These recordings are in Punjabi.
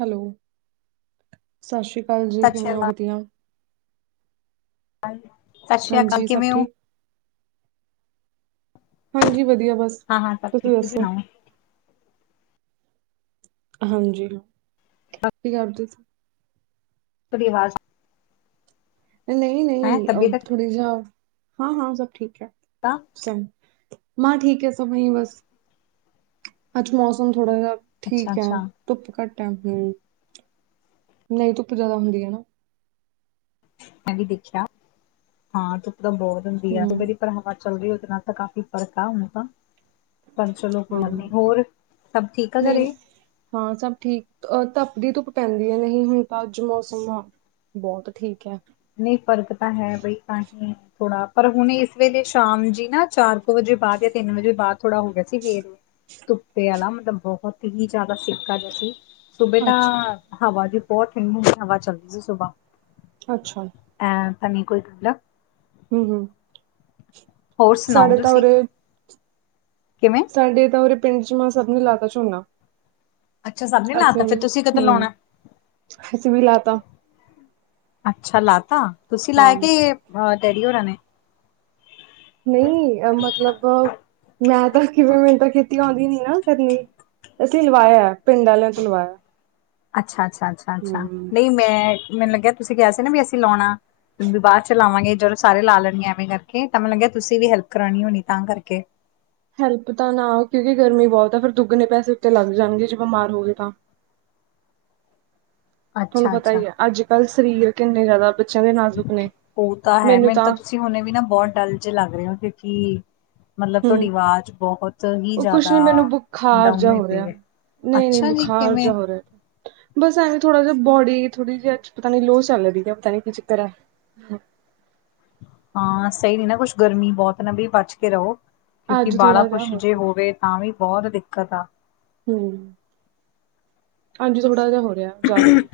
ਹੈਲੋ‌ ਸਤਿ ਸ਼੍ਰੀ ਅਕਾਲ ਜੀ, ਸਤਿ ਸ਼੍ਰੀ ਕਿਵੇਂ ਓ? ਅਕਾਲ ਵਧੀਆ। ਸਤਿ ਸ੍ਰੀ ਅਕਾਲ, ਹਾਂਜੀ ਸਭ ਕਿਵੇਂ ਓ? ਠੀਕ ਹਾਂਜੀ ਵਧੀਆ ਬਸ। ਹਾਂ, ਹਾਂ ਸਭ ਠੀਕ ਤੁਸੀਂ ਸਣਾਓ। ਹਾਂਜੀ, ਕੀ ਕਰਦੇ ਸੀ। [unintelligible] ਨਹੀਂ, ਹੈ ਨਹੀਂ ਤਬੀਅਤ ਥੋੜੀ ਜੇਆ ਹਾਂ, ਹਾਂ ਸਭ ਠੀਕ ਹੈ। ਤਾਂ ਮਾ ਠੀਕ ਹੈ, ਸਭਹੀ ਬਸ ਅੱਜ ਮੌਸਮ ਥੋੜਾ ਜੇਆ ਅੱਛਾ ਠੀਕ ਹੈ, ਅੱਛਾ ਧੁੱਪ ਘੱਟ ਹੈ ਹੂੰ, ਨਹੀਂ ਧੁੱਪ ਜਿਆਦਾ ਹੁੰਦੀ ਹੈ ਨਾ। ਮੈਂ ਵੀ ਦੇਖਿਆ, ਹਾਂ ਧੁੱਪ ਤਾਂ ਬੋਤ ਹੁੰਦੀ ਹੈ, ਹਮ ਸਵੇਰੇ ਪਰ ਹਵਾ ਚੱਲ ਰਹੀ ਹੋ ਇਤਨਾ ਤਾਂ ਕਾਫ਼ੀ ਫਰਕ ਆ ਹੁਣ ਤਾ। ਪਰ ਚਲੋ ਕੋਈ ਹਾਂ ਨਹੀਂ, ਹੋਰ ਸਭ ਠੀਕ ਆ ਨਹੀਂ ਘਰੇ? ਹਾਂ ਸਭ ਠੀਕ, ਅ ਤਪਦੀ ਧੁੱਪ ਪੈਂਦੀ ਹੈ ਨਹੀਂ ਹੁਣ ਤਾਂ ਅੱਜ ਮੌਸਮ ਬੋਤ ਠੀਕ ਹੈ ਨਹੀਂ ਫਰਕ ਤਾਂ ਹੈ ਬਈ ਤਾਂ ਹੀ। ਥੋੜਾ ਪਰ ਹੁਣ ਇਸ ਵੇਲੇ ਸ਼ਾਮ ਜੀ ਨਾ ਚਾਰ ਕੁ ਵਜੇ ਬਾਅਦ ਜਾਂ ਤਿੰਨ ਵਜੇ ਬਾਅਦ ਥੋੜਾ ਹੋ ਗਿਆ ਸੀ ਫਿਰ ਧੁੱਪੇ ਵਾਲਾ ਮਤਲਬ ਬੋਤ ਹੀ ਜ਼ਿਆਦਾ ਸੇਕਾ ਜਿਹਾ ਸੀ ਸੁਬੇ ਤਾਂ ਅੱਛਾ ਹਵਾ ਜੀ ਬੋਤ ਠੰਡੀ ਠੰਡੀ ਹਵਾ ਚੱਲਦੀ ਸੀ ਸੁਬਾਹ ਅੱਛਾ ਅ ਤਾ ਨੀ ਕੋਈ ਗ ਲ ਹੂੰ-ਹੂੰ, ਹੋਰ ਸੁਣਾਓ ਤੁਸੀਂ ਉਰੇ ਕਿਵੇਂ ਸਾਡੇ ਤਾਂ ਉਰੇ ਪਿੰਡ ਚ ਮੈਂ ਸਭਨੇ ਲਾ ਤਾ ਝੋਨਾ ਅੱਛਾ ਸਭ ਨੇ ਲਾਤਾ ਅਸੀਂ ਵੀ ਫਿਰ ਤੁਸੀਂ ਕਦੋਂ ਹੂੰ ਲਾਉਣਾ? ਅਸੀਂ ਵੀ ਲਾ ਤਾ, ਅੱਛਾ ਲਾ ਤਾ ਤੁਸੀਂ ਹਾਂ ਲਾਇਆ ਕੇ ਡੈਡੀ ਹੋਰਾਂ ਨੇ ਨਹੀਂ ਮਤਲਬ ਮੈਂ ਤਾਂ ਕਿਵੇਂ ਮੈਨ ਤਾਂ ਖੇਤੀ ਆਉਂਦੀ ਨੀ ਨਾ ਕਰਨੀ ਅਸੀਂ ਲਵਾਇਆ ਪਿੰਡ ਵਾਲਿਆਂ ਤੋਂ ਲਵਾਇਆ ਅੱਛਾ ਅੱਛਾ ਅੱਛਾ ਅੱਛਾ ਹੂੰ ਨਹੀਂ ਮੈਂ ਮੈਨੂੰ ਲੱਗਿਆ ਤੁਸੀਂ ਕਿਹਾ ਸੀ ਨਾ ਵੀ ਅਸੀਂ ਲਾਉਣਾ ਵ ਚ ਲ ਮਗੇ ਜ, ਸਾਰੇ ਲਾ ਲੈਣੀਆਂ ਐਵੇਂ ਕਰਕੇ ਤਾਂ ਮੈਨੂੰ ਲੱਗਿਆ ਤੁਸੀਂ ਵੀ ਹੈਲਪ ਕਰਾਣੀ ਹੋਣੀ ਤਾਂ ਕਰਕੇ ਹੈਲਪ ਤਾਂ ਨਾ ਕਿਉਂਕਿ ਗਰਮੀ ਬੋਤ ਆ ਫਿਰ ਦੁੱਗਣੇ ਪੈਸੇ ਉੱਤੇ ਲੱਗ ਜਾਣਗੇ ਜੇ ਬਿਮਾਰ ਹੋ ਗਏ ਤਾਂ [unintelligible] ਤੁਹਾਨੂੰ ਅੱਛਾ, ਪਤਾ ਅੱਛਾ ਹੀ ਹੈ ਅੱਜ ਕੱਲ੍ਹ ਸਰੀਰ ਕਿੰਨੇ ਜ਼ਿਆਦਾ ਅਛਾ ਦੇ ਨਾਜ਼ੁਕ ਨੇ ਉਹ ਤਾਂ ਹੈ ਮੈਨੂੰ ਤਾਂ, ਤੁਸੀਂ ਹੁਣੇ ਵੀ ਨਾ ਬੋਤ ਡਲ ਜੇ ਲੱਗ ਰਹੇ ਹੋ ਕਿਉਂਕਿ, ਮਤਲਬ ਹੂੰ ਤੁਹਾਡੀ ਆਵਾਜ਼ ਬੋਤ ਹੀ ਉਹ ਕੁਛ ਜ਼ਿਆਦਾ ਨੀ ਮੈਨੂੰ ਬੁਖਾਰ ਡਾਊਨ ਜਾ ਹੋਈ ਹੋ ਪਈ ਰਿਹਾ ਹੈ ਨਹੀਂ ਨਹੀਂ ਅੱਛਾ ਜੀ ਬੁਖਾਰ ਕਿਵੇਂ, ਜਾ ਹੋ ਰਿਹਾ ਬਸ ਐਵੇਂ ਥੋੜਾ ਜਿਹਾ ਬੋਡੀ ਥੋ, ੜੀ ਜਿਹੀ ਅਜ ਪਤਾ ਨੀ ਲੋ ਚਲਰੀ ਹੈ ਪਤਾ ਨੀ ਕੀ ਚੱਕਰ ਹੈ ਹਾਂ ਸਹੀ ਨ ਨਾ ਕੁਛ ਗਰਮੀ ਬੋਤ ਨਾ ਬਈ ਬਚ ਕੇ ਰਹੋ ਕਿਉਂਕਿ ਅੱਜ ਬਾ ਲਾ ਥੋੜਾ ਜਿਹਾ ਕੁਛ ਹੋ ਜੇ ਗਿਆ ਹੋਵੇ ਤਾਂ ਵੀ ਬੋਤ ਦਿੱਕਤ ਆ, ਹਮ ਹਾਂਜੀ ਥੋੜਾ ਜਿਹਾ ਹੋ ਰਿਹਾ ਜ਼ਿਆਦਾ ਹੀ।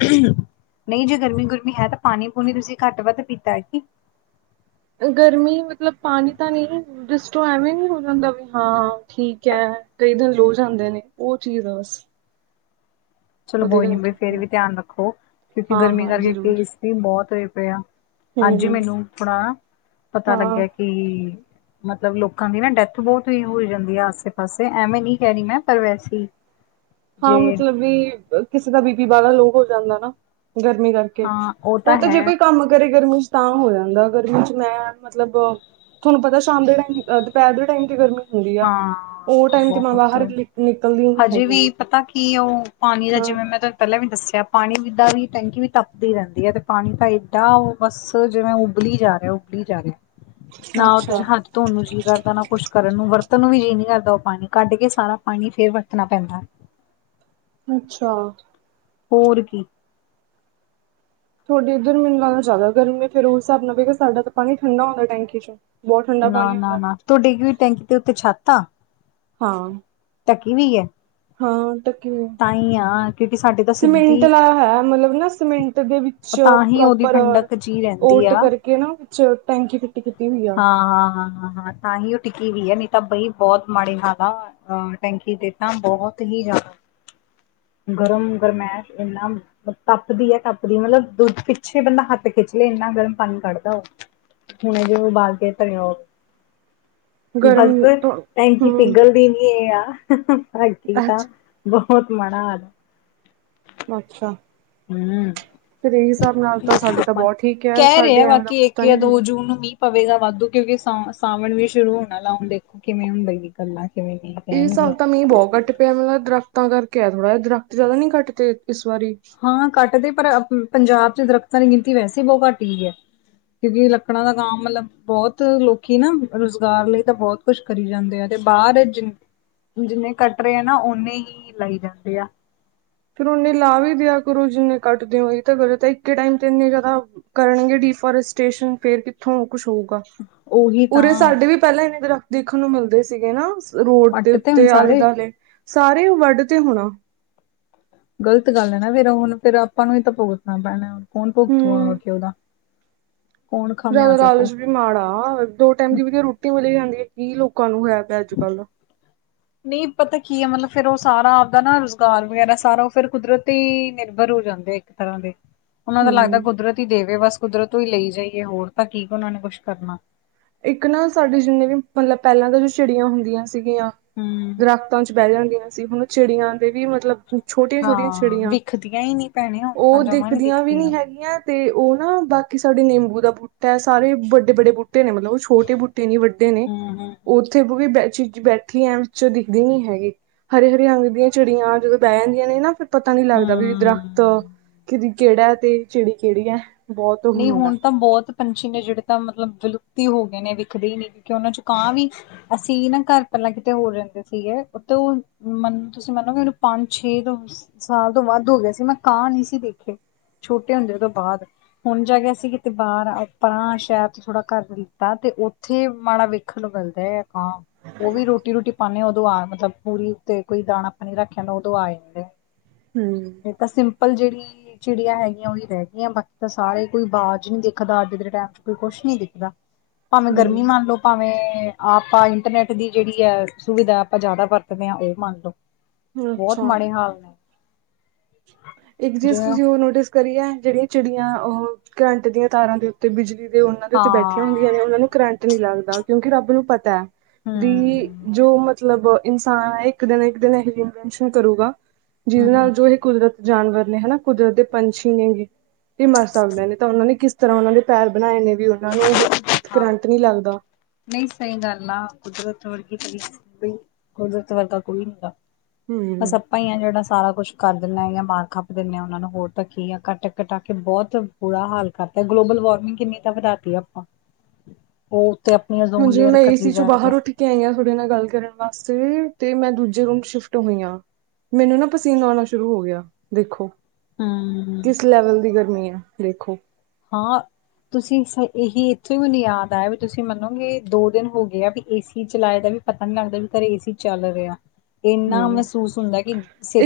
ਨਹੀਂ ਜੇ ਗਰਮੀ ਗੁਰਮੀ ਹੈ ਤਾਂ ਪਾਣੀ ਪੂਣੀ ਤੁਸੀਂ ਘੱਟ ਵੱਧ ਪੀਤਾ ਹੈ ਕੀ ਗਰਮੀ ਮਤਲਬ ਪਾਣੀ ਤਾਂ ਨਹੀਂ ਡਿਸਟੋ ਐਵੇਂ ਨੀ ਹੋ ਜਾਂਦਾ ਵੀ ਹਾਂ ਠੀਕ ਹੈ ਕਈ ਦਿਨ ਲੋ ਜਾਂਦੇ ਨੇ ਉਹ ਚੀਜ਼ ਆ ਬਸ ਚਲੋ ਉਹਦੇ ਕੋਈ ਨੀ ਬਈ ਕਰਕੇ ਫੇਰ ਵੀ ਧਿਆਨ ਰੱਖੋ ਕਿਉਂਕਿ ਹਾਂ ਗਰਮੀ ਹਾਂ ਕਰਕੇ ਜ਼ਰੂਰ ਕੇਸ [unintelligible] ਬੋਤ ਹੋਏ ਪਏ ਆ ਹਾਂਜੀ ਹੂੰ ਮੈਨੂੰ ਥੋੜਾ ਪਤਾ ਹਾਂ ਲੱਗਿਆ ਕਿ, ਮਤਲਬ ਲੋਕਾਂ ਦੀ ਨਾ ਡੈਥ ਬਹੁਤ ਈ ਹੋ ਜਾਂਦੀ ਆ ਆਸੇ ਪਾਸੇ ਐਵੇਂ ਨੀ ਕਹਿ ਰੀ ਮੈਂ ਪਰ ਵੈਸੇ [inaudible] ਹਾਂ, ਮਤਲਬ ਵੀ ਕਿਸੇ ਦਾ ਬੀ ਪੀ ਵਾਲਾ ਲੋਅ ਹੋ ਜਾਂਦਾ ਨਾ ਗਰਮੀ ਕਰ ਕੇ ਹਾਂ ਉਹ ਓ ਤਾਂ ਹੈ ਜੇ ਕੋਈ ਕੰਮ ਕਰੇ ਗਰਮੀ ਚ, ਤਾਂ ਹੋ ਜਾਂਦਾ ਗਰਮੀ ਚ ਮੈਂ ਮਤਲਬ ਥੋਨੂੰ ਪਤਾ ਸ਼ਾਮ ਦੇ ਟਾਈਮ ਦੁਪਹਿਰ ਦੇ ਟਾਈਮ ਤੇ ਗਰਮੀ ਹੁੰਦੀ ਆ ਹਾਂ ਉਹ ਟਾਈਮ ਤੇ ਮੈਂ ਬਾਹਰ ਬਹੁਤ ਨੀ ਨਿਕ ਨਿਕਲਦੀਓ ਨੀ ਹਜੇ ਵੀ ਹੈਗੀ। ਪਤਾ ਕੀ ਓ ਪਾਣੀ ਦਾ ਹਾਂ ਜਿਵੇਂ, ਮੈਂ ਤੁਹਾਨੂੰ ਪਹਿਲਾਂ ਵੀ ਦੱਸਿਆ ਪਾਣੀ ਜਿੱਦਾਂ ਵੀ ਟੈਂਕੀ ਵੀ ਤੱਪਦੀ ਰਹਿੰਦੀ ਐ ਤੇ ਪਾਣੀ ਤਾਂ ਏਡਾ ਓ ਬਸ ਜਿਵੇਂ ਉਬਲੀ ਜਾ ਰਿਆ ਉਬਲੀ ਜਾ ਰਿਆ। ਨਾ ਓ ਅੱਛਾ ਤੁਸੀਂ ਹੱਥ ਧੋਣ ਨੂੰ ਜੀ ਕਰਦਾ ਨਾ ਕੁਛ ਕਰਨ ਨੂੰ ਵਰਤ ਤਨ ਨੂੰ ਵੀ ਜੀਅ ਨੀ ਕਰਦਾ ਓ ਪਾਣੀ ਕੱਢ ਕੇ ਸਾਰਾ ਪਾਣੀ ਫੇਰ ਵਰਤਣਾ ਪੈਂਦਾ। ਅੱਛਾ, ਹੋਰ ਕੀ। ਥੋਡੇ ਇੱਧਰ ਮੈਨੂੰ ਲੱਗਦਾ ਜ਼ਿਆਦਾ ਗਰਮੀ ਫੇਰ ਉਸ ਹਿਸਾਬ ਨਾਲ ਸਾਡਾ ਤਾਂ ਪਾਣੀ ਠੰਡਾ ਹੁੰਦਾ ਟੈਂਕੀ ਚ। ਨਾ ਨਾ ਨਾ ਤੁਹਾਡੇ ਕੀ ਟੈਂਕੀ ਦੇ ਉੱਤੇ ਛੱਤ ਆ। ਹਾਂ, ਟਕੀ ਪਈ ਐ। ਹਾਂ ਤਾਂ ਕੀ ਕਿਉਂਕਿ ਸਾਡੇ ਤਾਂ ਸੀਮਿੰਟ ਸਿੱਧੀ ਲਾਇਆ ਹੋਇਆ ਮਤਲਬ ਨਾ ਸੀਮਿੰਟ ਦੇ ਵਿੱਚ! ਤਾਂ ਸ਼ੌਪ ਹੀ ਉਹਦੀ ਪ੍ਰੋਪਰ ਠੰਡਕ ਜਿਹੀ ਰਹਿੰਦੀ ਓਟ ਆ ਕਰਕੇ ਨਾ ਵਿੱਚ ਟੈਂਕੀ ਫਿੱਟ ਕੀਤੀ ਹੋਈ ਐ। ਹਾਂ ਹਾਂ, ਹਾਂ ਹਾਂ, ਹਾਂ ਤਾਂ ਹੀ ਉਹ ਟਿਕੀ ਹੋਈ ਆ ਨੀ ਤਾਂ ਬਈ ਬਹੁਤ ਮਾੜੇ ਹਾਲ ਆ। ਹਾਂ, ਟੈਂਕੀ ਤੇ ਤਾਂ ਬਹੁਤ ਹੀ ਜ਼ਿਆਦਾ ਗਰਮ ਗਰਮੈਸ਼ ਇੰਨਾ ਤੱਪਦੀ ਐ ਤੱਪਦੀ ਮਤਲਬ ਦੁੱਧ ਪਿੱਛੇ ਬੰਦਾ ਹੱਥ ਖਿੱਚਲੇ ਇੰਨਾ ਗਰਮ ਪਾਣੀ ਕੱਢਦਾ ਓ। ਹੁਣ ਜਿਵੇਂ ਬਾਲ ਕੇ ਧਰਿਆ ਓ? ਬਸ ਗਰਮ ਫਿਰ ਤੋਂ ਟੈਂਕੀ ਹਮ ਪਿਗਲਦੀ ਨੀ ਏ ਆ! ਸਾਡੀ ਤਾਂ ਅੱਛਾ ਬਹੁਤ ਮਾੜਾ ਹਾਲ। ਅੱਛਾ। ਹੂੰ। ਫਿਰ ਇਹ ਹਿਸਾਬ ਨਾਲ ਤਾਂ ਸਾਡੇ ਤਾਂ ਬਹੁਤ ਠੀਕ ਹੈ ਕਹਿ ਰੇ ਸਾਡੇ ਆ ਐਵੇਂ ਦਾ ਬਾਕੀ ਕੁਛ ਇੱਕ ਤਾਂ ਜਾਂ ਨਹੀਂ ਦੋ ਹੁੰਦਾ ਜੂਨ ਨੂੰ ਮੀਂਹ। ਪਵੇਗਾ ਵਾਧੂ ਕਿਉਂਕਿ ਸਾ ਸਾਵਣ ਵੀ ਸ਼ੁਰੂ ਹੋਣ ਆਲਾ ਹੁਣ ਦੇਖੋ ਕਿਵੇਂ ਹੁੰਦਾ ਗੱਲਾਂ ਕਿਵੇਂ ਨੀ। ਏ ਸਾਲ ਤਾਂ ਮੀਂਹ ਬਹੁਤ ਘੱਟ ਪਿਆ, ਮਤਲਬ ਦਰਖ਼ਤਾਂ ਕਰਕੇ ਆ ਥੋੜ੍ਹਾ ਜਾ ਦਰਖਤ ਜ਼ਿਆਦਾ ਨੀ ਕੱਟ ਤੇ ਇਸ ਵਾਰੀ। ਹਾਂ, ਘੱਟ ਤੇ ਪਰ ਪੰਜਾਬ ਚ ਦਰੱਖਤਾਂ ਦੀ ਗਿਣਤੀ ਵੈਸੇ ਈ ਬਹੁਤ ਘੱਟ ਗਈ ਐ। ਕਿਉਂਕਿ ਲੱਕੜਾਂ ਦਾ ਕੰਮ ਮਤਲਬ? ਬਹੁਤ ਲੋਕੀ ਨਾ ਰੁਜ਼ਗਾਰ ਲਈ ਤਾਂ ਬਹੁਤ ਕੁਛ ਕਰੀ ਜਾਂਦੇ ਆ ਤੇ ਬਾਹਰ ਜਿੰਨਾ, ਜਿੰਨੇ ਕੱਟ ਰੇ ਆ ਨਾ ਓਨੇ ਈ ਲਾਈ ਜਾਂਦੇ ਆ। ਫੇਰ ਓਨੇ ਲਾ ਵੀ ਦਿਆ ਕਰੋ ਜਿੰਨੇ ਕੱਟਦੇ ਓ ਏ ਤਾਂ ਫਿਰ ਤਾਂ ਇੱਕੇ ਟਾਈਮ ਤੇ ਇੰਨੇ ਜ਼ਿਆਦਾ। ਕਰਨਗੇ ਡੀਫੋਰਸਟੇਸ਼ਨ ਫੇਰ ਕਿੱਥੋਂ ਓ ਕੁਛ ਹੋਊਗਾ? ਉਹੀ ਉਰੇ ਤਾਂ ਸਾਡੇ ਵੀ ਪਹਿਲਾਂ ਐਨੇ ਦਰੱਖਤ ਦੇਖਣ ਨੂੰ ਮਿਲਦੇ ਸੀਗੇ ਨਾ। ਰੋਡ ਦੇ ਪੱਟ ਤੇ ਹੁਣ ਉੱਤੇ ਆਲੇ ਸਾਰੇ ਦੁਆਲੇ ਸਾਰੇ ਵੱਢ ਤੇ ਹੋਣਾ। ਗ਼ਲਤ ਗੱਲ ਆ ਨਾ ਫੇਰ ਹੁਣ ਫੇਰ ਆਪਾਂ ਨੂੰ ਈ ਤਾਂ ਭੁਗਤਣਾ ਪੈਣਾ ਕੌਣ ਭੁਗਤੂਗਾ ਹੂੰ ਉਹਦਾ? ਕੌਣ ਜ਼ਿਆਦਾ ਖਾਮਿਆਜ਼ਾ ਭੁਗਤੂ ਲਾਲਚ ਵੀ ਮਾੜਾ, ਦੋ ਟਾਈਮ ਦੀ ਵੀ ਰੋਟੀ ਮਿਲ ਜਾਂਦੀ ਐ ਕੀ ਲੋਕਾਂ ਨੂੰ ਹੋਇਆ ਪਿਆ ਅੱਜ ਕੱਲ। ਨਹੀਂ ਪਤਾ ਕੀ ਐ, ਮਤਲਬ ਫੇਰ ਓ ਸਾਰਾ ਆਪਦਾ ਨਾ ਰੁਜ਼ਗਾਰ ਵਗੈਰਾ ਸਾਰਾ ਓ ਫਿਰ ਕੁਦਰਤ ਤੇ ਨਿਰਭਰ ਹੋ ਜਾਂਦੇ ਐ। ਤਰ੍ਹਾਂ ਦੇ। ਉਹਨਾਂ ਦਾ ਲੱਗਦਾ ਹੂੰ ਕੁਦਰਤ ਹੀ ਦੇਵੇ ਬਸ ਕੁਦਰਤ ਤੋਂ ਈ ਲਈ ਜਾਈਏ ਹੋਰ ਤਾਂ ਕੀ ਉਹਨਾਂ ਨੇ ਕੁੱਛ ਕਰਨਾ। ਇੱਕ ਨਾ ਸਾਡੇ ਜਿੰਨੇ ਵੀ, ਮਤਲਬ ਪਹਿਲਾਂ ਤਾਂ ਜੋ ਚਿੜੀਆਂ ਹੁੰਦੀਆਂ ਸੀ। ਸੀਗੀਆਂ ਹਮ ਦਰਖਤਾਂ ਚ ਬਹਿ ਜਾਂਦੀਆਂ ਸੀ ਹੁਣ ਚਿੜੀਆਂ ਦੇ ਵੀ ਮਤਲਬ। ਛੋਟੀਆਂ ਛੋਟੀਆਂ ਹਾਂ ਚਿੜੀਆਂ ਵਿਖਦੀਆਂ ਹੀ ਨੀ ਭੈਣੇ ਹੁਣ ਤਾਂ ਉਹ ਜਮਾ ਨੀ ਦਿਖਦੀਆਂ ਵੀ ਨਹੀਂ ਹੈਗੀਆਂ। ਤੇ ਉਹ ਨਾ ਬਾਕੀ ਸਾਡੇ ਨਿੰਬੂ ਦਾ ਬੂਟਾ ਸਾਰੇ ਵੱਡੇ ਵੱਡੇ ਬੂਟੇ। ਨੇ ਮਤਲਬ ਉਹ ਛੋਟੇ ਬੂਟੇ ਨੀ ਵੱਡੇ ਨੇ, ਹਮ ਹਮ ਉਹ ਉੱਥੇ ਵੀ ਬ ਚੀ ਬੈਠੀ ਆ। ਚ ਦਿਖਦੇ ਨੀ ਹੈਗੇ, ਹਰੇ ਹਰੇ ਰੰਗ ਦੀਆਂ ਚਿੜੀਆਂ ਜਦੋਂ ਬੈ ਜਾਂਦੀਆਂ ਨੇ ਨਾ ਫਿਰ। ਪਤਾ ਨੀ ਲੱਗਦਾ ਵੀ ਦਰਖਤ ਹਮ ਕਿ ਕਿਹੜਾ ਹੈ ਤੇ ਚਿੜੀ ਕਿਹੜੀ ਹੈ। ਬਹੁਤ ਨਹੀਂ ਹੁੰਦਾ ਹੁਣ ਤਾਂ ਬਹੁਤ। ਪੰਛੀ ਨੇ ਜਿਹੜੇ ਤਾਂ ਮਤਲਬ ਵਿਲੁਪਤ ਈ ਹੋ ਗਏ ਨੇ ਵਿਖਦੇ ਹੀ ਨਹੀਂ ਕਿਉਂਕਿ ਉਹਨਾਂ ਚ ਕਾਂ ਵੀ। ਅਸੀਂ ਨਾ ਘਰ ਪਹਿਲਾਂ ਕਿਤੇ ਹੋਰ ਰਹਿੰਦੇ ਸੀਗੇ ਉਥੇ ਉਹ ਮਨ ਤੁਸੀਂ ਮੰਨੋਗੇ ਕਿ ਮਨੂੰ ਪੰਜ ਛੇ ਦਵ ਸਾਲ ਤੋਂ ਵੱਧ ਹੋ ਗਿਆ ਸੀ ਮੈਂ ਕਾਂ ਨਹੀਂ ਸੀ ਦੇਖੇ ਛੋਟੇ ਹੁੰਦੇ ਤੋਂ ਬਾਅਦ। ਹੁਣ ਜਾ ਕੇ ਅਸੀ ਕਿਤੇ ਬਾਹਰ ਆਪਣਾ ਸ਼ਹਿਰ ਤੋਂ ਥੋੜਾ ਕਰ ਲਿਤਾ ਤੇ ਉੱਥੇ ਮਾੜਾ ਵੇਖ। ਤੁਹਾਨੂੰ ਪਤਾ ਏ ਕਾਂ। ਉਹ ਵੀ ਰੋਟੀ ਰੂਟੀ ਪਾਉਂਦੇ ਉਦੋਂ ਆ ਮਤਲਬ ਪੂਰੀ ਤੇ ਕੋਈ ਦਾਣਾ ਪਾਣੀ ਰੱਖ ਆਂਦਾ ਉਦੋਂ ਆ ਜਾਂ। ਹਮ। ਤਾਂ ਸਿੰਪਲ ਜਿਹੜੀ ਚਿੜੀਆਂ ਹੈਗੀਆਂ ਉਹੀ ਰਹਿ ਗਈਆਂ ਬਾਕੀ ਤੇ ਤਾਂ ਸਾਰੇ ਕੋਈ ਬਾਜ਼ ਨੀ ਦੇਖਦਾ ਅੱਜ ਦੇ ਟਾਈਮ ਚ ਕੋਈ ਕੁਛ ਨੀ ਦਿਖਦਾ, ਭਾਵੇਂ ਗਰਮੀ ਮੰਨ ਲਓ। ਭਾਵੇਂ ਆਪਾਂ ਇੰਟਰਨੈਟ ਦੀ ਜਿਹੜੀ ਹੈ ਸੁਵਿਧਾ ਆਪਾਂ ਜ਼ਿਆਦਾ ਵਰਤਦੇ ਹਾਂ ਉਹ ਮੰਨ ਲਓ। ਹੂੰ ਬਹੁਤ ਅੱਛਾ ਮਾੜੇ ਹਾਲ ਨੇ। ਇੱਕ ਜੀਜ਼ ਜਿਵੇਂ ਹਾਂ ਤੁਸੀਂ ਉਹ ਨੋਟਿਸ ਕਰੀਏ ਜਿਹੜੀਆਂ ਚਿੜੀਆਂ ਉਹ ਕਰੰਟ ਦੀਆਂ ਤਾਰਾਂ ਦੇ ਉੱਤੇ। ਤੇ ਬਿਜਲੀ ਦੇ ਉਹਨਾਂ ਦੇ ਉੱਤੇ ਬੈਠੀਆਂ ਹੁੰਦੀਆਂ ਨੇ ਉਹਨਾਂ ਨੂੰ ਕਰੰਟ ਨਹੀਂ ਲੱਗਦਾ ਕਿਉਂਕਿ ਰੱਬ ਨੂੰ ਪਤਾ। ਵੀ ਹਮ ਜੋ ਮਤ। ਮਤਲਬ ਇਨਸਾਨ ਹੈ, ਇੱਕ ਦਿਨ- ਇੱਕ ਦਿਨ, ਇਹੋ ਜਿਹੀ ਇਨਵੈਂਸ਼ਨਾਂ ਕਰੂਗਾ ਹਮ ਜਿਹਦੇ ਹਮ ਨਾਲ ਜੋ। ਕੁਦਰਤ ਜਾਨਵਰ ਨੇ ਹਨਾ ਕੁਦਰਤ ਦੇ ਪੰਛੀ ਨੇ ਇਹ ਮਰ ਸਕਦੇ ਨੇ ਤਾਂ ਉਹਨਾਂ ਨੇ ਕਿਸ। ਤਰ੍ਹਾਂ ਉਹਨਾਂ ਨੇ ਪੈਰ ਬਣਾਏ, ਨੇ ਵੀ ਉਹਨਾਂ ਨੂੰ ਹਾਂ ਕਰੰਟ ਨਹੀਂ ਲੱਗਦਾ। ਨਹੀਂ ਸਹੀ ਗੱਲ ਆ ਕੁਦਰਤ ਵਰਗੀ -ਕੁਦਰਤ ਵਰਗਾ ਕੋਈ ਨੀ ਗਾ ਹਮ ਅਛਾ। ਆਂਪਾਂ ਹੋ ਆ ਜਿਹੜਾ ਸਾਰਾ ਕੁਛ ਕਰ ਦਿੰਦੇ ਹ ਜਾਂ ਮਾਰ ਖੱਪ ਦਿੰਦੇ ਹਾਂ, ਉਹਨਾਂ ਨੂੰ ਹੋਰ ਧੱਕੀ ਜਾਂ ਕੱਟ ਕਟਾ ਕੇ ਬਹੁਤ। ਬੁਰਾ ਹਾਲ ਕਰਦਾ ਗਲੋਬਲ ਵਾਰਮਿੰਗ ਕਿੰਨੀ। ਤਾਂ ਵਧਾਤੀ ਆਪਾਂ ਉਹ ਉੱਤੇ ਆਪਣੀ ਓਜ਼ੋਨ ਲੇਅਰ ਘਟੀ ਜਾ ਰਹੀ ਹੈ। ਇੱਥੇ ਆਈ ਹਾਂ ਤੁਹਾਡੇ ਨਾਲ ਗੱਲ ਕਰਨ ਵਾਸਤੇ ਤੇ ਮੈਂ ਦੂਜੇ ਰੂਮ ਚ ਸ਼ਿਫਟ ਹੋਈ ਹਾਂ। ਮੈਨੂੰ ਨਾ ਪਸੀਨਾ ਆਉਣਾ ਸ਼ੁਰੂ ਹੋ ਗਿਆ, ਦੇਖੋ। ਹਮ ਕਿਸ ਲੈਵਲ ਦੀ ਗਰਮੀ ਆ ਦੇਖੋ। ਹਾਂ। ਤੁਸੀਂ ਇਹੀ ਇੱਥੋਂ ਹੀ ਮੈਨੂੰ ਯਾਦ ਆਇਆ ਵੀ ਤੁਸੀਂ ਮੰਨੋਗੇ ਦੋ ਦਿਨ ਹੋ ਗਏ ਆ ਵੀ ਏਸੀ ਚਲਾਏ ਦਾ ਵੀ। ਪਤਾ ਨਹੀਂ ਲੱਗਦਾ ਵੀ ਘਰੇ ਏ ਸੀ ਚੱਲ ਰਿਹਾ। ਇੰਨਾ ਹਮ ਮਹਿਸੂਸ ਹੁੰਦਾ, ਕਿ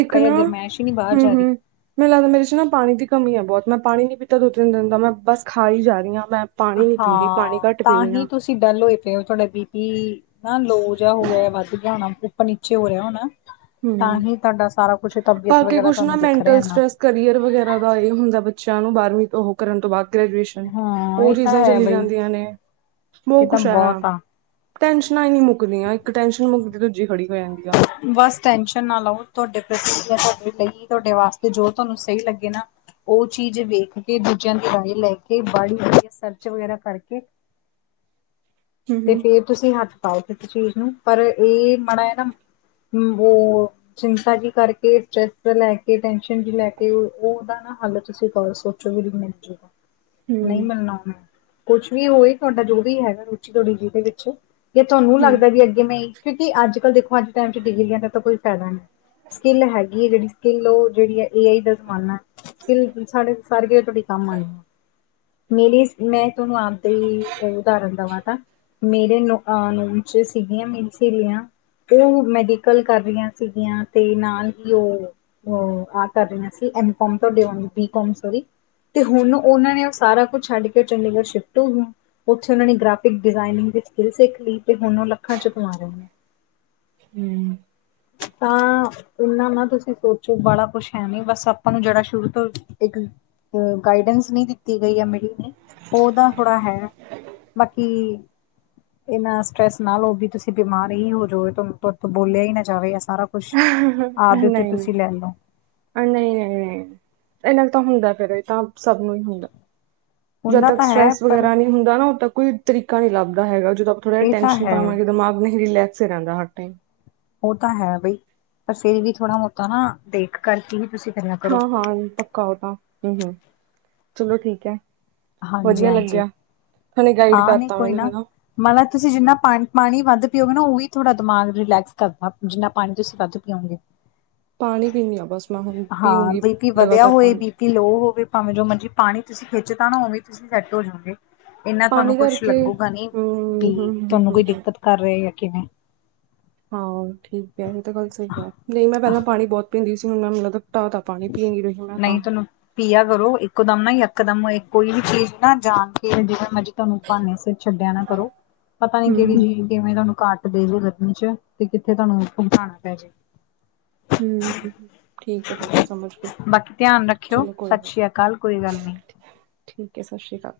ਇੱਕ ਜਾਂ ਨਾ ਗਰਮੈਸ਼ ਹੀ ਨਹੀਂ ਬਾਹਰ ਹਮ ਜਾ ਰਹੀ। ਹਮ ਮੈਨੂੰ ਲੱਗਦਾ ਮੇਰੇ ਚ ਨਾ ਪਾਣੀ ਦੀ ਕਮੀ ਹੈ, ਬਹੁਤ ਮੈਂ ਪਾਣੀ ਨੀ ਪੀਤਾ ਦੋ -ਤਿੰਨ ਦਿਨ ਦਾ ਮੈਂ ਬਸ ਖਾਈ ਜਾ ਰਹੀ ਹਾਂ ਮੈਂ। ਪਾਣੀ ਨੀ ਪੀ ਰਿਰ ਪਾਣੀ ਹਾਂ ਘੱਟ ਪੀ ਤਾਂ ਰੀ ਹੀ ਹਾਂ ਤੁਸੀਂ ਡੱਲ ਹੋਏ ਪਏ ਹੋ ਤੁਹਾਡਾ, ਬੀ ਪੀ ਨਾ ਲੋ ਜਿਹਾ ਹੋ ਗਿਆ ਵੱਧ ਗਿਆ ਹੋਣਾ ਉੱਪਰ ਨੀਚੇ ਹੋ ਰਿਹਾ ਹੋਣਾ। ਹਮ ਹਾਂਜੀ ਤੁਹਾਡਾ ਸਾਰਾ ਕੁਛ ਤਬੀਅਤ ਬਾਕੀ ਵਗ਼ੈਰਾ, ਕੁਛ ਨਾ ਤੁਹਾਨੂੰ ਦਿਖ ਰਿਹਾ ਮੈਂਟਲ ਨਾ। ਸਟਰ੍ਰੈਸ ਕਰੀਅਰ ਵਗੈਰਾ ਦਾ ਇਹ ਹੁੰਦਾ, ਬੱਚਿਆਂ ਨੂੰ ਬਾਰ੍ਹਵੀਂ ਤੋਂ ਉਹ ਕਰਨ ਤੋਂ ਬਾਅਦ। ਗ੍ਰੈਜੂਏਸ਼ਨ ਹਾਂ ਉਹ ਇਹ ਤਾਂ ਚੀਜ਼ਾਂ ਹੈ ਚਲੀ ਬਈ ਜਾਂਦੀਆਂ ਨੇ ਇਹ ਬਹੁਤ ਤਾਂ ਕੁਛ ਹੈ। ਆ ਟੈਂਸ਼ਨਾਂ ਹੀ ਨਹੀਂ ਮੁੱਕਦੀਆਂ, ਇੱਕ ਟੈਸ਼ਨ ਮੁੱਕਦੀ ਦੂਜੀ ਖੜੀ ਹੋ ਜਾਂਦੀ ਆ। ਬਸ ਟੈਨਸ਼ਨ ਨਾ ਲਓ ਤੁਹਾਡੇ, ਪ੍ਰਤੀ ਤੁਹਾ ਲਈ ਤੁਹਾਡੇ ਵਾਸਤੇ ਜੋ ਤੁਹਾਨੂੰ ਸਹੀ ਲੱਗੇ ਨਾ। ਓ ਚੀਜ਼ ਵੇਖ ਕੇ ਦੂਜੇਆਂ ਦੀ ਰਾਏ ਲੈ ਕੇ ਬਾੜੀ [inaudible] ਸਰਚ ਵਗੈਰਾ ਕਰਕੇ। ਤੇ ਹੂੰ। ਫੇਰ ਤੁਸੀ ਹੱਥ ਪਾਓ ਕਿਸੀ ਚੀਜ਼ ਨੂੰ ਪਰ ਏ ਮਾੜਾ ਯਾ ਨਾ ਹੁੰ। ਵੋ ਚਿੰਤਾ ਜੀ ਕਰਕੇ, ਸਟਰ੍ਰੈਸ ਜਾ ਲੈ ਕੇ, ਟੈਸ਼ਨ ਜੀ ਲੈ ਕੇ ਓਦਾ ਨਾ। ਹਾਲੇ ਤੁਸੀ ਘਰ ਸੋਚੋ ਵੀ ਮਿਲ ਜੇਗਾ। ਨਈ ਮਿਲਣਾ ਨ। ਕੁਛ ਵੀ ਹੋਏ, ਤੁਹਾਡਾ ਜੋ ਵੀ ਹੈਗਾ ਰੁਚੀ ਤੁਹਾਡੀ ਜਿਦੇ ਵਿੱਚ। ਜੇ ਤੁਹਾਨੂੰ ਲੱਗਦਾ ਵੀ ਅੱਗੇ ਮੈਂ ਕਿਉਂਕਿ ਅੱਜ ਕੱਲ੍ਹ ਦੇਖੋ ਅੱਜ ਟਾਈਮ ਚ ਡਿਗਰੀਆਂ ਦਾ ਤਾਂ ਕੋਈ ਫੈਦਾ ਨੀ। ਸਕਿੱਲ ਹੈਗੀ ਏ ਜੇੜੀ ਸਕਿੱਲ ਓ ਜੇੜੀ, ਏ ਆਈ ਦਾ ਜ਼ਮਾਨਾ ਐ। ਸਕਿਲ ਸਾਡੇ ਸਾਰੀ ਜਗੇ ਤੁਹਾਡੀ ਕੰਮ ਆਣੀ। ਮੇਰੀ, ਮੈਂ ਤੁਹਾਨੂੰ ਆਪਦੇ ਈ ਉਦਾਹਰਨ ਦਵਾਂ ਤਾ। ਮੇਰੇ ਨੋ ਆ ਨੂਮ ਚ ਸੀਗੀਆਂ ਮੇਰੀ ਸੇਲੀਆਂ। ਓ ਮੈਡੀਕਲ ਕਰ ਰੀਆਂ ਸੀਗੀਆਂ ਤੇ ਨਾਲ ਈ ਓ ਓ ਆ ਕਰ ਰੀਆਂ ਸੀ, ਐਮ ਕੋਮ ਤਾਡੀ ਬੀ ਕੋਮ ਸੋਰੀ। ਤੇ ਹੁਣ ਓਨਾਂ ਨੇ ਓ ਸਾਰਾ ਕੁਛ ਛੱਡ ਕੇ ਚੰਡੀਗੜ੍ਹ ਸ਼ਿਫਟ ਹੋ ਗਿਆਂ। ਓਥੇ ਓਨਾਂ ਨੇ ਗ੍ਰਾਫਿਕ ਡਿਜ਼ਾਇਨਿੰਗ ਦੀ ਸਕਿੱਲ ਸਿੱਖ ਲੀ ਤੇ ਹੁਣ ਓ ਲੱਖਾਂ ਚ ਕਮਾ ਰਈਆਂ। ਹੂੰ। ਹਾਂ। ਇੰਨਾ ਨਾ ਤੁਸੀ ਸੋਚੋ ਬੜਾ ਕੁਛ ਹੈ ਨੀ ਬਸ ਆਪਾਂ ਨੂੰ ਜੇੜਾ ਸ਼ੁਰੂ ਤੋਂ ਇੱਕ ਅ ਗਾਈਡੈਂਸ ਨੀ ਦਿੱਤੀ ਗਈ ਆ [inaudible] ਨੇ ਓਦਾ ਥੋੜਾ ਹੈ। ਬਾਕੀ, ਏਨਾ ਸਟਰੈਸ ਨਾ ਲਓ ਬੀ ਤੁਸੀ ਬਿਮਾਰ ਈ ਹੋ ਜੋ ਏ ਤਨ ਤਾਡੇ ਤੋਂ ਬੋਲਿਆ ਈ ਨਾ ਜਾਵੇ ਐ ਸਾਰਾ ਕੁੱਛ ਆਪ ਦੇ ਉੱਤੇ ਤੁਸੀ ਨਹੀਂ-ਨਹੀਂ, ਲੈ ਲਓ। ਏਰ ਨਾਲ ਤਾਂ ਹੁੰਦਾ ਐ ਫੇਰ ਏ ਤਾਂ ਸਭ ਨੂੰ ਈ ਹੁੰਦਾ, ਜਦ ਹੁੰਦਾ ਤੱਕ ਤਾਂ ਹੈ ਸਟਰੈਸ ਪਰ ਵਗੈਰਾ ਨੀ। ਹੁੰਦਾ ਨਾ ਹੋਰ ਤਾਂ ਕੋਈ ਤਰੀਕਾ ਨੀ ਲੱਭਦਾ ਹੈਗਾ ਜਦੋਂ ਆਪਾਂ ਥੋੜਾ ਜਾ ਇਹ ਤਾਂ ਟੈਂਸ਼ਨ ਹੈ ਪਾਵਾਂਗੇ ਦਿਮਾਗ ਨਹੀਂ ਰਿਲੈਕ ਸ ਰੈਂਦਾ ਹਰ ਟਾਈਮ। ਓ ਤਾਂ ਹੈ ਬਈ। ਪਰ ਫੇਰ ਵੀ ਥੋੜਾ ਮੋਤਾ ਨਾ ਦੇਖ ਕਰਕੇ ਹੀ ਤੁਸੀ। ਹਾਂ ਹਾਂ ਪੱਕਾ ਓ ਤਾਂ। ਹੂੰ ਹੂੰ। ਚਲੋ ਠੀਕ ਐ। ਹਾਂਜੀ ਵਧੀਆ ਹਾਂਜੀ ਲੱਗੇਆ। ਹੁਨੇ ਗਾਈਡ ਕਰਤਾ ਮੈਨੂੰ ਹੈਨਾ। ਮਾਣਾ ਤੁਸੀ ਜਿੰਨਾ ਪਾਣੀ ਪਾਣੀ ਵੱਧ ਪੀਓਗੇ ਨਾ ਓਈ ਤੁਹਾਡਾ ਦਿਮਾਗ ਰਿਲੈਕਸ ਕਰਦਾ ਜਿੰਨਾ ਪਾਣੀ ਤੁਸੀ ਵੱਧ ਪੀਓਂਗੇ। ਪਾਣੀ ਪੀਨੀ ਆਂ ਬਸ ਮੈਂ ਹੁਣ। ਪੀਊਂਗੀ ਲਗਾਤਾਰ ਪਾਣੀ। ਕਿ ਲੋ ਹੋਵੇ ਭਾਵੇਂ ਜੋ ਮਰਜ਼ੀ ਪਾਣੀ ਤੁਸੀ ਖਿੱਚ ਤਾ ਨਾ ਓਵੇਂ ਈ ਤੁਸੀ ਸੈਟ ਹੋ ਜੋਗੇ। ਇਨਾਂ ਤਹਾਨੂੰ ਪਾਣੀ ਕੁਝ ਕਰਕੇ ਲੱਗੂਗਾ ਨੀ ਹਮ ਕਿ ਹਮ ਹਮ ਤੁਹਾਨੂੰ ਹਮ ਕੋਈ ਹਮ ਦਿੱਕਤ ਕਰ ਰੇਆ ਯਾਂ ਕਿਵੇਂ। ਹਾਂ ਠੀਕ ਐ। ਏ ਤਾਂ ਗੱਲ ਸਹੀ ਆ। ਨਈ ਮੈਂ ਪਹਿਲਾਂ ਪਾਣੀ ਬੋਤ ਪਿਂਦੀ ਸੀ ਹੁਣ ਮੈਂ ਮੈਨੂੰ ਲੱਗਦਾ ਤਾ ਤਾ ਪਾਣੀ। ਪੀ ਨੀ ਰਹੀ ਮੈਂ ਤਾਂ। ਨਹੀਂ ਤੁਹਾਨੂੰ ਪੀਆ ਕਰੋ, ਇਕੋ ਦਮ ਨਾ ਯਕਦਮ ਕੋਈ ਵੀ ਚੀਜ ਨਾ ਜਾਣ ਕੇ ਜਿਵੇਂ ਮਜੀ ਤਾਨੂੰ ਬਾਨੇ ਸਿਰ ਛੱਡੇਆ ਨਾ ਕਰੋ। ਪਤਾ ਨੀ ਹਮ ਕੇੜੀ ਹਮ ਚੀ ਕਿਵੇਂ ਤਾਨੂੰ ਕਾਟ ਦੇਵੇ ਰਤਨੀ ਚ, ਤੇ ਕਿਥੇ ਤਾਨੂੰ ਉਮਘਾਣਾ ਪੈ ਜੇ। ਹੂੰ। ਠੀਕ ਐ ਠੀਕ। ਹੈ ਸਮਝ ਗਈ ਬਾਕੀ ਧੇਆਨ ਰੱਖੇਓ। ਚਲੋ ਕੋਈ ਸਤਿ ਨੀ ਸ੍ਰੀ ਅਕਾਲ। ਕੋਈ ਗੱਲ ਨੀ। ਠੀਕ ਐ। ਸਤਿ ਸ਼੍ਰੀ ਕਾਲ।